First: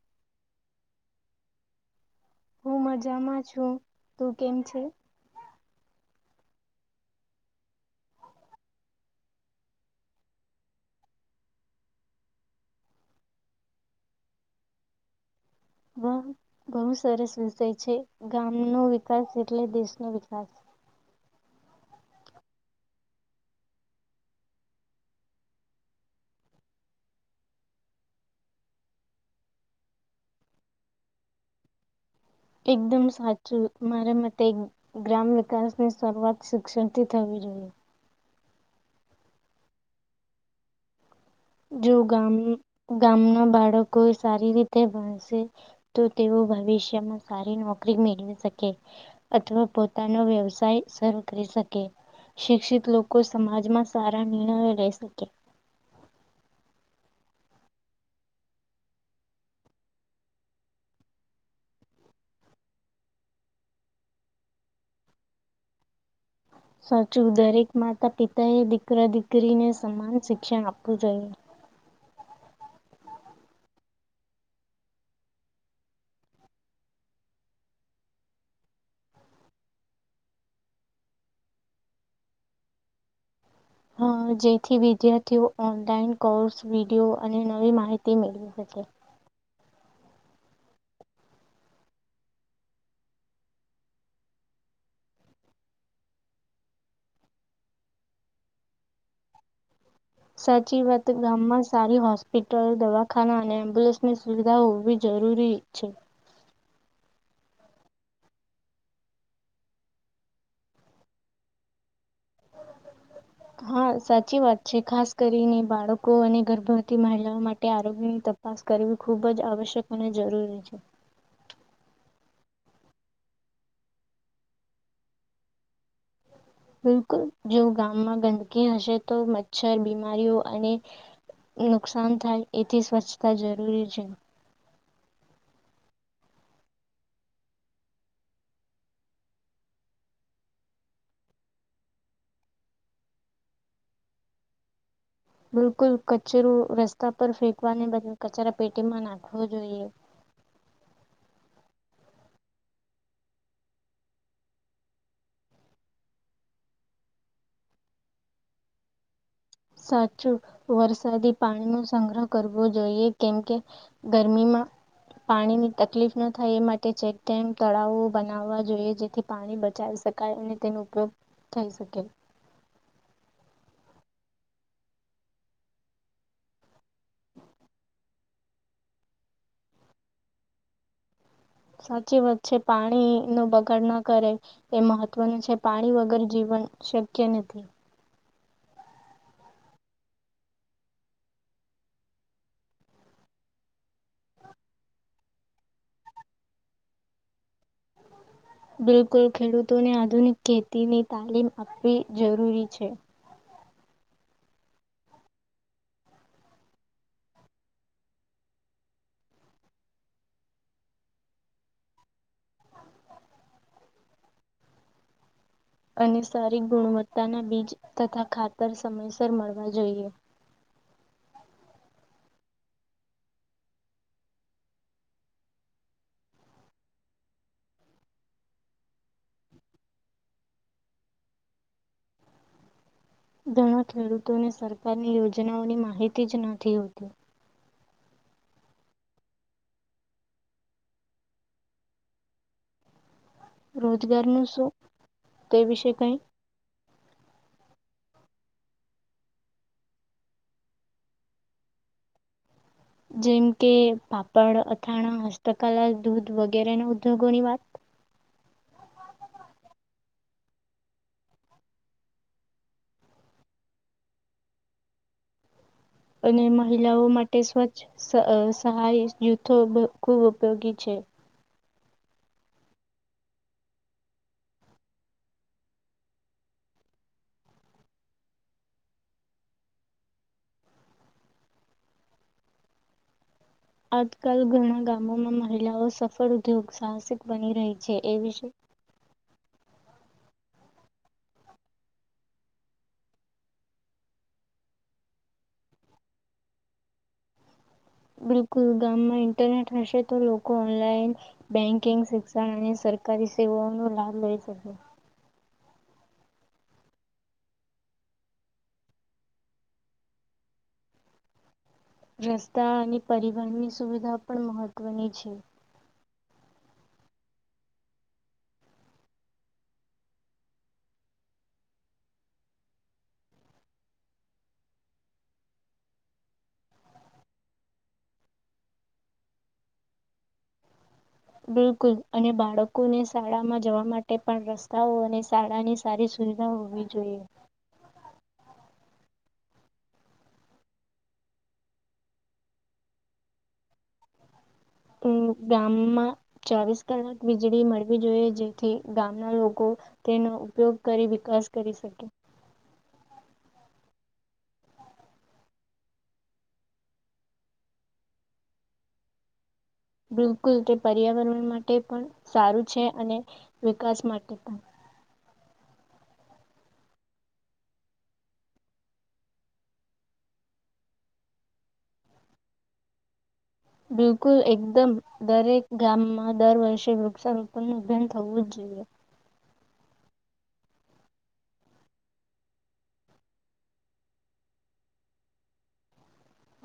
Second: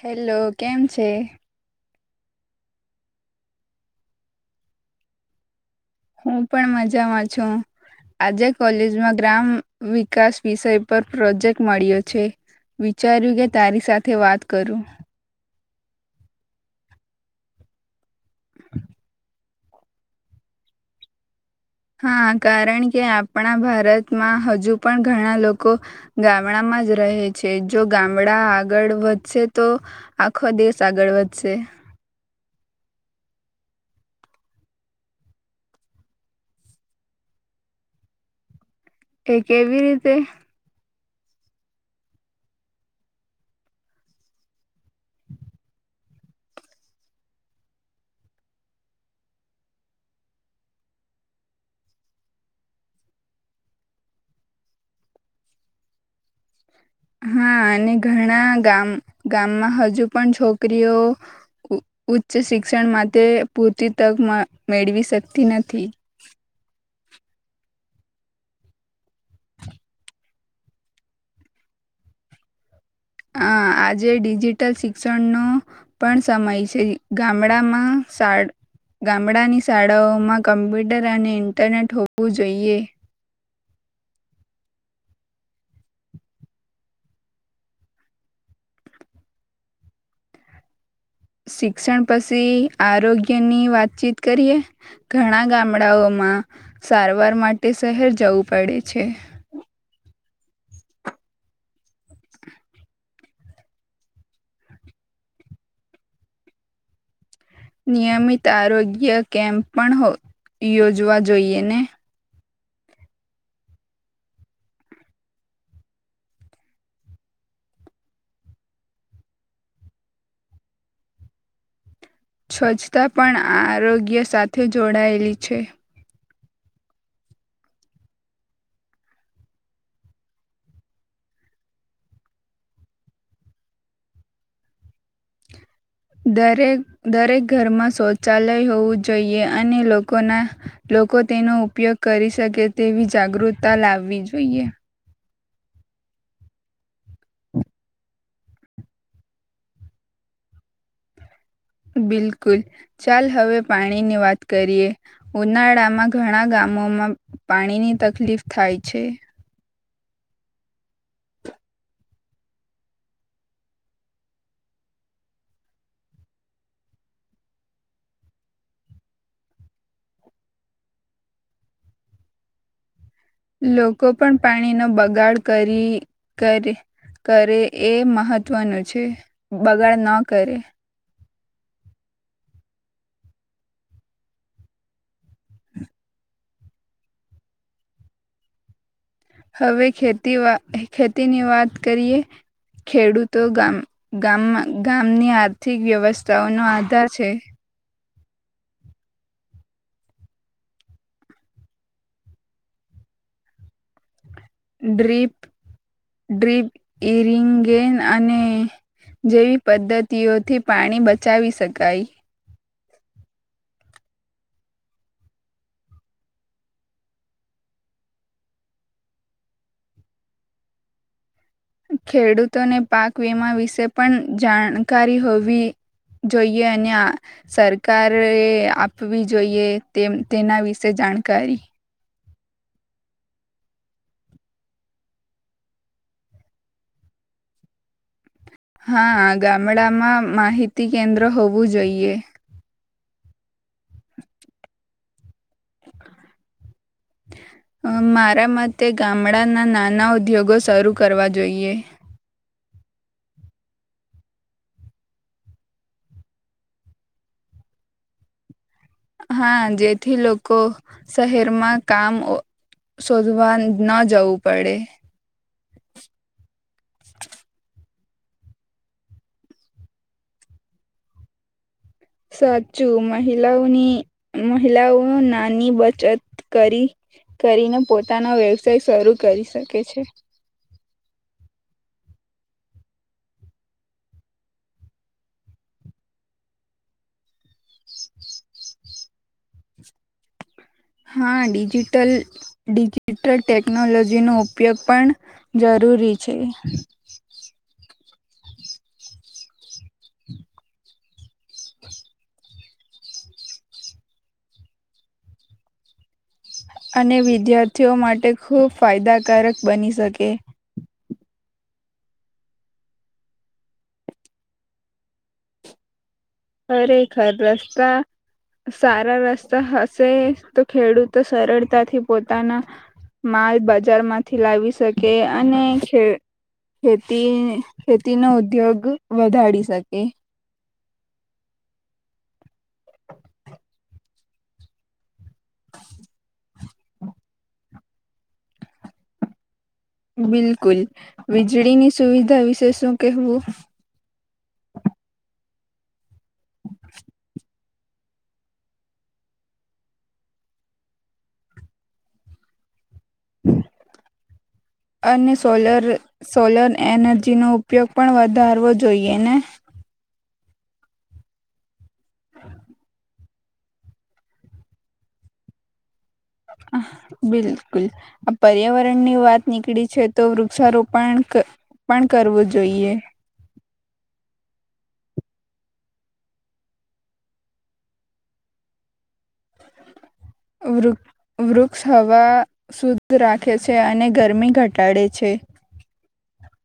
hello કેમ છે હું મજામાં છું તું કેમ છે હું પણ મજામાં છું આજે કોલેજમાં ગ્રામ વિકાસ વિષય પર પ્રોજેક્ટ મળ્યો છે વિચાર્યું કે તારી સાથે વાત કરું બણુ સરસ વિષય છે ગામનો વિકાસ એટલે દેશનો વિકાસ હા કારણ કે આપણા ભારતમાં હજુ પણ ઘણા લોકો ગામડામાં જ રહે છે જો ગામડા આગળ વધશે તો આખો દેશ આગળ વધશે એકદમ સાચું મારા મતે ગ્રામ વિકાસની શરૂઆત શિક્ષણથી થવી જોઈએ એ કેવી રીતે જો ગામના બાળકો સારી રીતે ભણશે તો તેઓ ભવિષ્યમાં સારી નોકરી મેળવી શકે અથવા પોતાનો વ્યવસાય શરૂ કરી શકે શિક્ષિત લોકો સમાજમાં સારા નિર્ણયો લઈ શકે હા અને ઘણા ગામ ગામમાં હજુ પણ છોકરીઓ ઉચ્ચ શિક્ષણ માટે પૂરતી તક મેળવી શકતી નથી સાચું દરેક માતા પિતા એ દીકરા દીકરીને સમાન શિક્ષણ આપવું જોઈએ આ આજે ડિજિટલ શિક્ષણનો પણ સમય છે ગામમાં ગામડાની શાળાઓમાં કમ્પ્યુટર અને ઇન્ટરનેટ હોવું જોઈએ હ જેથી વિદ્યાર્થીઓ ઓનલાઈન કોર્સ વિડીયો અને નવી માહિતી મેળવી શકે શિક્ષણ પછી આરોગ્યની વાતચીત કરીએ ઘણા ગામડાઓમાં સારવાર માટે શહેર જવું પડે છે સાચી વાત ગામમાં સારી હોસ્પિટલો દવાખાના અને એમ્બ્યુલન્સની સુવિધા હોવી જરૂરી છે નિયમિત આરોગ્ય કેમ્પ પણ યોજવા જોઈએ ને હા સાચી વાત છે ખાસ કરીને બાળકો અને ગર્ભવતી મહિલાઓ માટે આરોગ્યની તપાસ કરવી ખૂબ જ આવશ્યક અને જરૂરી છે સ્વચ્છતા પણ આ આરોગ્ય સાથે જોડાયેલી છે બિલકુલ જો ગામમાં ગંદકી હશે તો મચ્છર બીમારીઓ અને નુકસાન થાય એથી સ્વચ્છતા જરૂરી છે દરેક ઘરમાં શૌચાલય હોવું જોઈએ અને લોકો તેનો ઉપયોગ કરી શકે તેવી જાગૃતતા લાવવી જોઈએ બિલકુલ કચરો રસ્તા પર ફેંકવાને બદલે કચરા પેટીમાં નાખવો જોઈએ બિલકુલ ચાલ હવે પાણીની વાત કરીએ ઉનાળામાં ઘણા ગામોમાં પાણીની તકલીફ થાય છે સાચું વરસાદી પાણીનો સંગ્રહ કરવો જોઈએ કેમકે ગરમીમાં પાણીની તકલીફ ન થાય એ માટે ચેકડેમ તળાવો બનાવવા જોઈએ જેથી પાણી બચાવી શકાય અને તેનો ઉપયોગ થઈ શકે લોકો પણ પાણીનો બગાડ કરીે કરે એ મહત્વનું છે બગાડ ન કરે સાચી વાત છે પાણી ન બગાડ ના કરે એ મહત્વનું છે પાણી વગર જીવન શક્ય નથી હવે ખેતીની વાત કરીએ ખેડૂતો ગામની આર્થિક વ્યવસ્થાઓનો આધાર છે બિલકુલ ખેડૂતોને આધુનિક ખેતીની તાલીમ આપવી જરૂરી છે ડ્રીપ ઇરિંગેન અને જેવી પદ્ધતિઓથી પાણી બચાવી શકાય અને સારી ગુણવત્તાના બીજ તથા ખાતર સમયસર મળવા જોઈએ ખેડૂતોને પાક વીમા વિશે પણ જાણકારી હોવી જોઈએ અને સરકએ આપવી જોઈએ તેના વિશે જાણકારી ઘણા ખેડૂતોને સરકારની યોજનાઓની માહિતી જ નથી હોતી હા ગામડામાં માહિતી કેન્દ્ર હોવું જોઈએ રોજગારનું શું તે વિશે કઈ મારા મતે ગામડાના નાના ઉદ્યોગો શરૂ કરવા જોઈએ જેમ કે પાપડ અથાણા હસ્તકલા દૂધ વગેરે ના ઉદ્યોગોની વાત હા જેથી લોકો શહેરમાં કામ શોધવા ન જવું પડે અને મહિલાઓ માટે સ્વચ્છ સહાય જૂથો ખૂબ ઉપયોગી છે સાચું મહિલાઓની મહિલાઓ નાની બચત કરી કરીને પોતાનો વ્યવસાય શરૂ કરી શકે છે આજકાલ ઘણા ગામોમાં મહિલાઓ સફળ ઉદ્યોગ સાહસિક બની રહી છે એ વિશે હા ડિજિટલ ડિજિટલ ટેકનોલોજીનો ઉપયોગ પણ જરૂરી છે બિલકુલ ગામમાં ઇન્ટરનેટ હશે તો લોકો ઓનલાઈન બેંકિંગ શિક્ષણ અને સરકારી સેવાઓનો લાભ લઈ શકે અને વિદ્યાર્થીઓ માટે ખૂબ ફાયદાકારક બની શકે રસ્તા અને પરિવહનની સુવિધા પણ મહત્વની છે ખરેખર રસ્તા સારા રસ્તા હશે તો ખેડૂતો સરળતાથી પોતાના માલ બજારમાંથી લાવી શકે અને ખ ખેતી ખેતીનો ઉદ્યોગ વધારી શકે બિલકુલ અને બાળકોને શાળામાં જવા માટે પણ રસ્તાઓ અને શાળાની સારી સુવિધા હોવી જોઈએ બિલકુલ વીજળીની સુવિધા વિશે શું કહેવું હ બ અમ ચોવીસ કલાક વીજળી મળી જોઈએ જેથી ગામના લોકો તેનો ઉપયોગ કરી વિકાસ કરી શકે અને સોલ સોલર એનર્જીનોો ઉપયોગ પણ વધારવો જોઈએ ને બિલકુલ તે પર્યાવરણ માટે પણ સારું છે અને વિકાસ માટે પણ બિલકુલ આ પર્યાવરણ ની વાત નીકળી છે તો વૃક્ષારોપણ પણ કરવું જોઈએ બિલકુલ એકદમ દરેક ગામમાં દર વર્ષે વૃક્ષારોપણનુંભેન થવું જ જોઈએ વૃક્ષ હવા શુદ્ધ રાખે છે અને ગરમી ઘટાડે છે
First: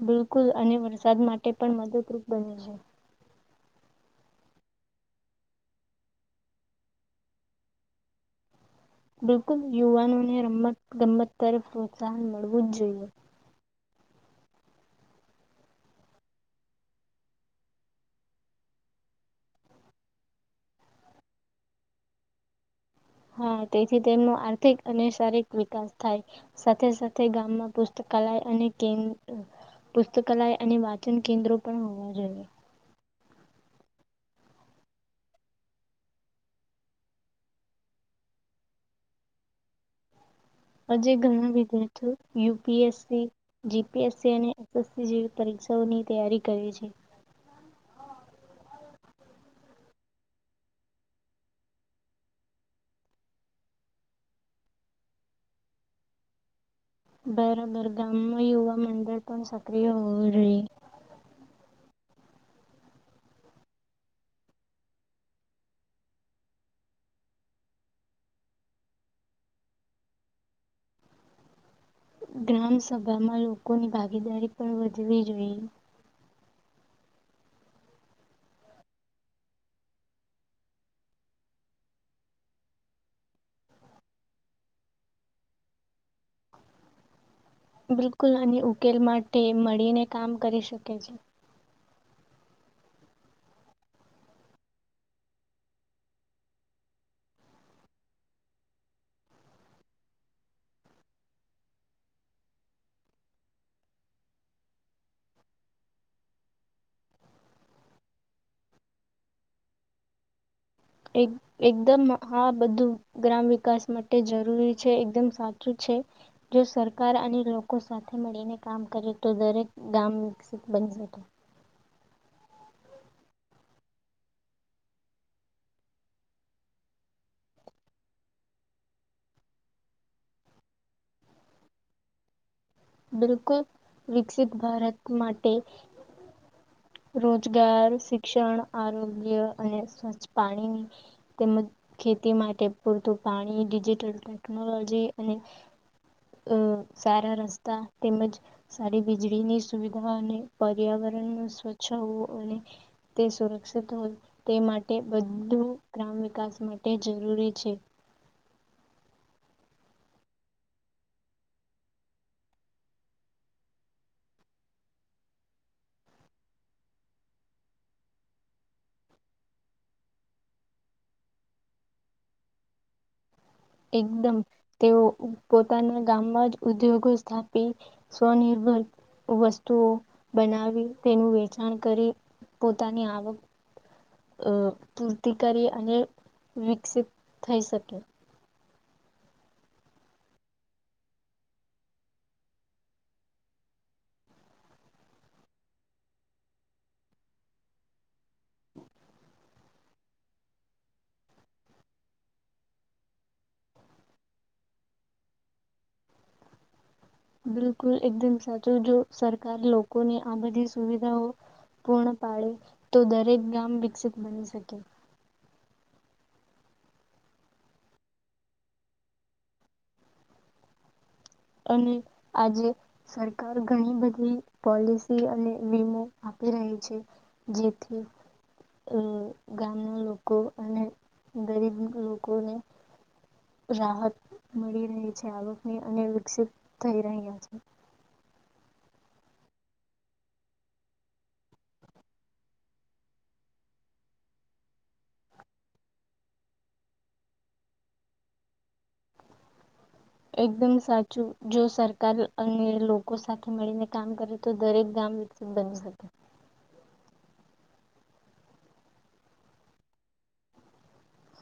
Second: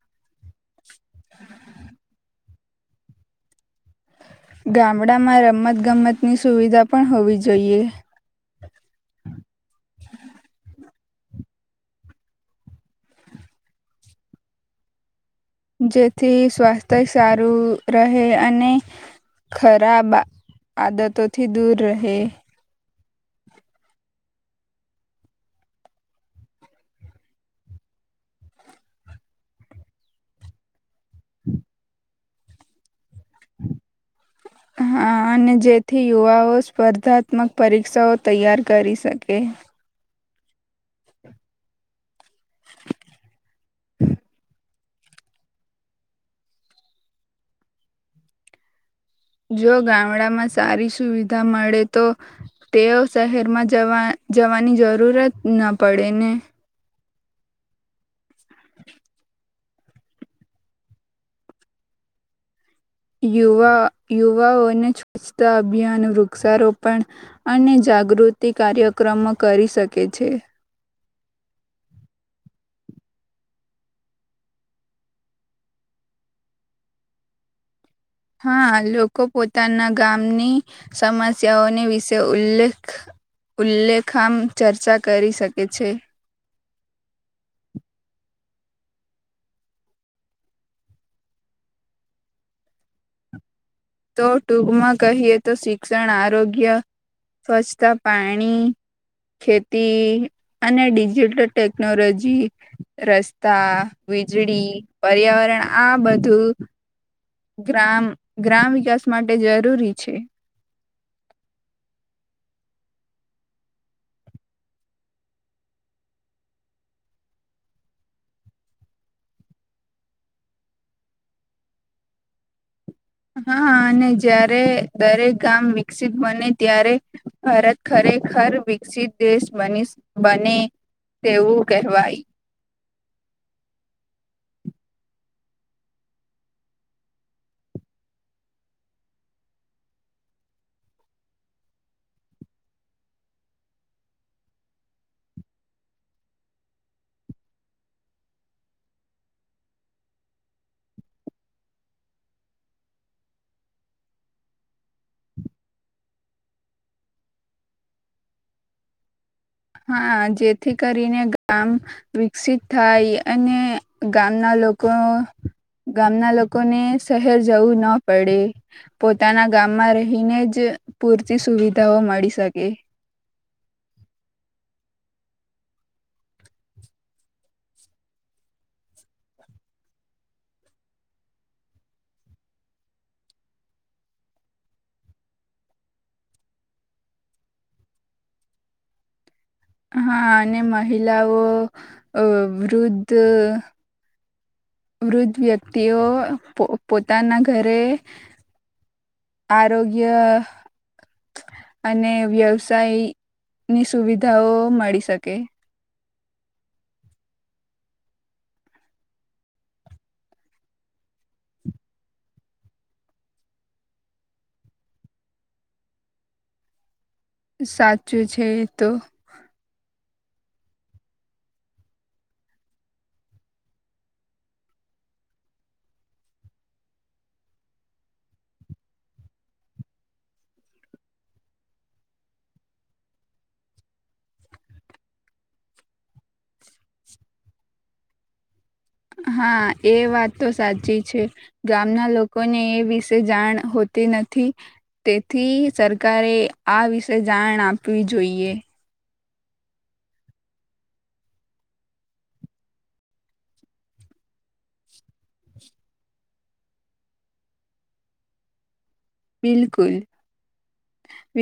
બિલકુલ અને વરસાદ માટે પણ મદદરૂપ બને છે ગામડામાં રમતગમતની સુવિધા પણ હોવી જોઈએ બિલકુલ યુવાનોને રમત ગમત તરફ પ્રોત્સાહન મળવું જ જોઈએ જેથી સ્વાસ્થ્ય સારું રહે અને ખરાબ આદતોથી દૂર રહે હા તેથી તેમનો આર્થિક અને શારીરિક વિકાસ થાય સાથે સાથે ગામમાં પુસ્તકાલય અને કે પુસ્તકાલય અને વાચન કેન્દ્રો પણ હોવા જોઈએ હા અને જેથી યુવાઓ સ્પર્ધાત્મક પરીક્ષાઓ તૈયાર કરી શકે આજે ઘણા વિદ્યાર્થીઓ યુપીએસસી જીપીએસસી અને એસએસસી જેવી પરીક્ષાઓની તૈયારી કરે છે જો ગામડામાં સારી સુવિધા મળે તો તેઓ શહેરમાં જવા જવાની જરૂરત ન પડે ને બેરામર્ગા અમ યવા મંદળટો સ અ હો યુવાઓને સ્વચ્છતા અભિયાન વૃક્ષારોપણ અને જાગૃતિ કાર્યક્રમો કરી શકે છે ગ્રામ સભામાં લોકોની ભાગીદારી પણ વધવી જોઈએ હા લોકો પોતાના ગામની સમસ્યાઓની વિશે ઉલ્લેખામ ચર્ચા કરી શકે છે બિલકુલ આની ઉકેલ માટે મળીને કામ કરી શકે છે તો ટૂકમાં કહીએ તો શિક્ષણ આરોગ્ય સ્વચ્છતા પાણી ખેતી અને ડિજિટલ ટેકનોલોજી રસ્તા વીજળી પર્યાવરણ આ બધું ગ્રામ ગ્રામ વિકાસ માટે જરૂરી છે એક એકદમ આ બધું ગ્રામ વિકાસ માટે જરૂરી છે એકદમ સાચું છે જો સરકાર અને લોકો સાથે મળીને કામ કરે તો દરેક ગામ વિકસિત બની શકે હા અને જ્યારે દરેક ગામ વિકસિત બને ત્યારે ભારત ખરેખર વિકસિત દેશ બને તેવું કહેવાય બિલકુલ વિકસિત ભારત માટે રોજગાર શિક્ષણ આરોગ્ય અને સ્વચ્છ પાણી તેમજ ખેતી માટે પૂરતું પાણી ડિજિટલ ટેકનોલોજી અને સારા રસ્તા તેમજ સારી વીજળીની સુવિધા અને પર્યાવરણ ન સ્વચ્છ હોવું અને તે સુરક્ષિત હોય તે માટે બધું ગ્રામ વિકાસ માટે જરૂરી છે હા જેથી કરીને ગામ વિકસિત થાય અને ગામના લોકો ગામના લોકોને શહેર જવું ના પડે પોતાના ગામમાં રહીને જ પૂરતી સુવિધાઓ મળી શકે એકદમ તેઓ પોતાના ગામમાં જ ઉદ્યોગો સ્થાપી સ્વનિર્ભર વસ્તુઓ બનાવી તેનું વેચાણ કરી પોતાની આવક પૂરતી કરી અને વિકસિત થઈ શકે હા અને મહિલાઓ વૃદ્ધ વૃદ્ધ વ્યક્તિઓ પોતાના ઘરે આરોગ્ય અને વ્યવસાયની સુવિધાઓ મળી શકે બિલકુલ એકદમ સાચું જો સરકાર લોકોની આ બધી સુવિધાઓ પૂર્ણ પાડે તો દરેક ગામ વિકસિત બની શકે સાચું છે તો અને આજે સરકાર ઘણી બધી પોલિસી અને વીમો આપી રહી છે જેથી અ ગામના લોકો અને ગરીબ લોકોને રાહત મળી રહી છે આવકની અને વિકસિત થઈ રહ્યા છે હા એ વાત તો સાચી છે ગામના લોકોને એ વિશે જાણ હોતી નથી તેથી સરકારે આ વિશે જાણ આપવી જોઈએ એકદમ સાચું જો સરકાર અને લોકો સાથે મળીને કામ કરે તો દરેક ગામ વિકસિત બની શકે બિલકુલ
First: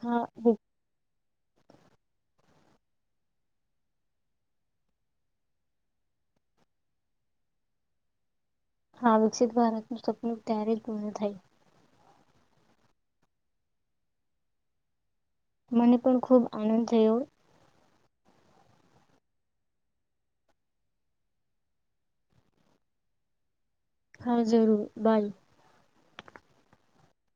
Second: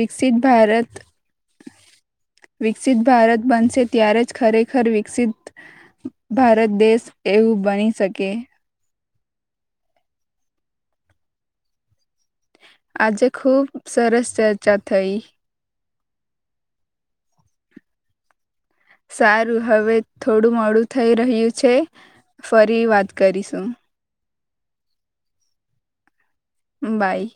હા ભારત વિકસિત ભારત બનશે ત્યારે જ ખરેખર વિકસિત ભારત દેશ એવું બની શકે આ વિકસિત ભારતનું સપનું ત્યારે જ પૂર્ણ થાય આજે ખુબ સરસ ચર્ચા થઈ મને પણ ખુબ આનંદ થયો સારું હવે થોડું મોડું થઈ રહ્યું છે ફરી વાત કરીશું હા જરૂર બાય બાય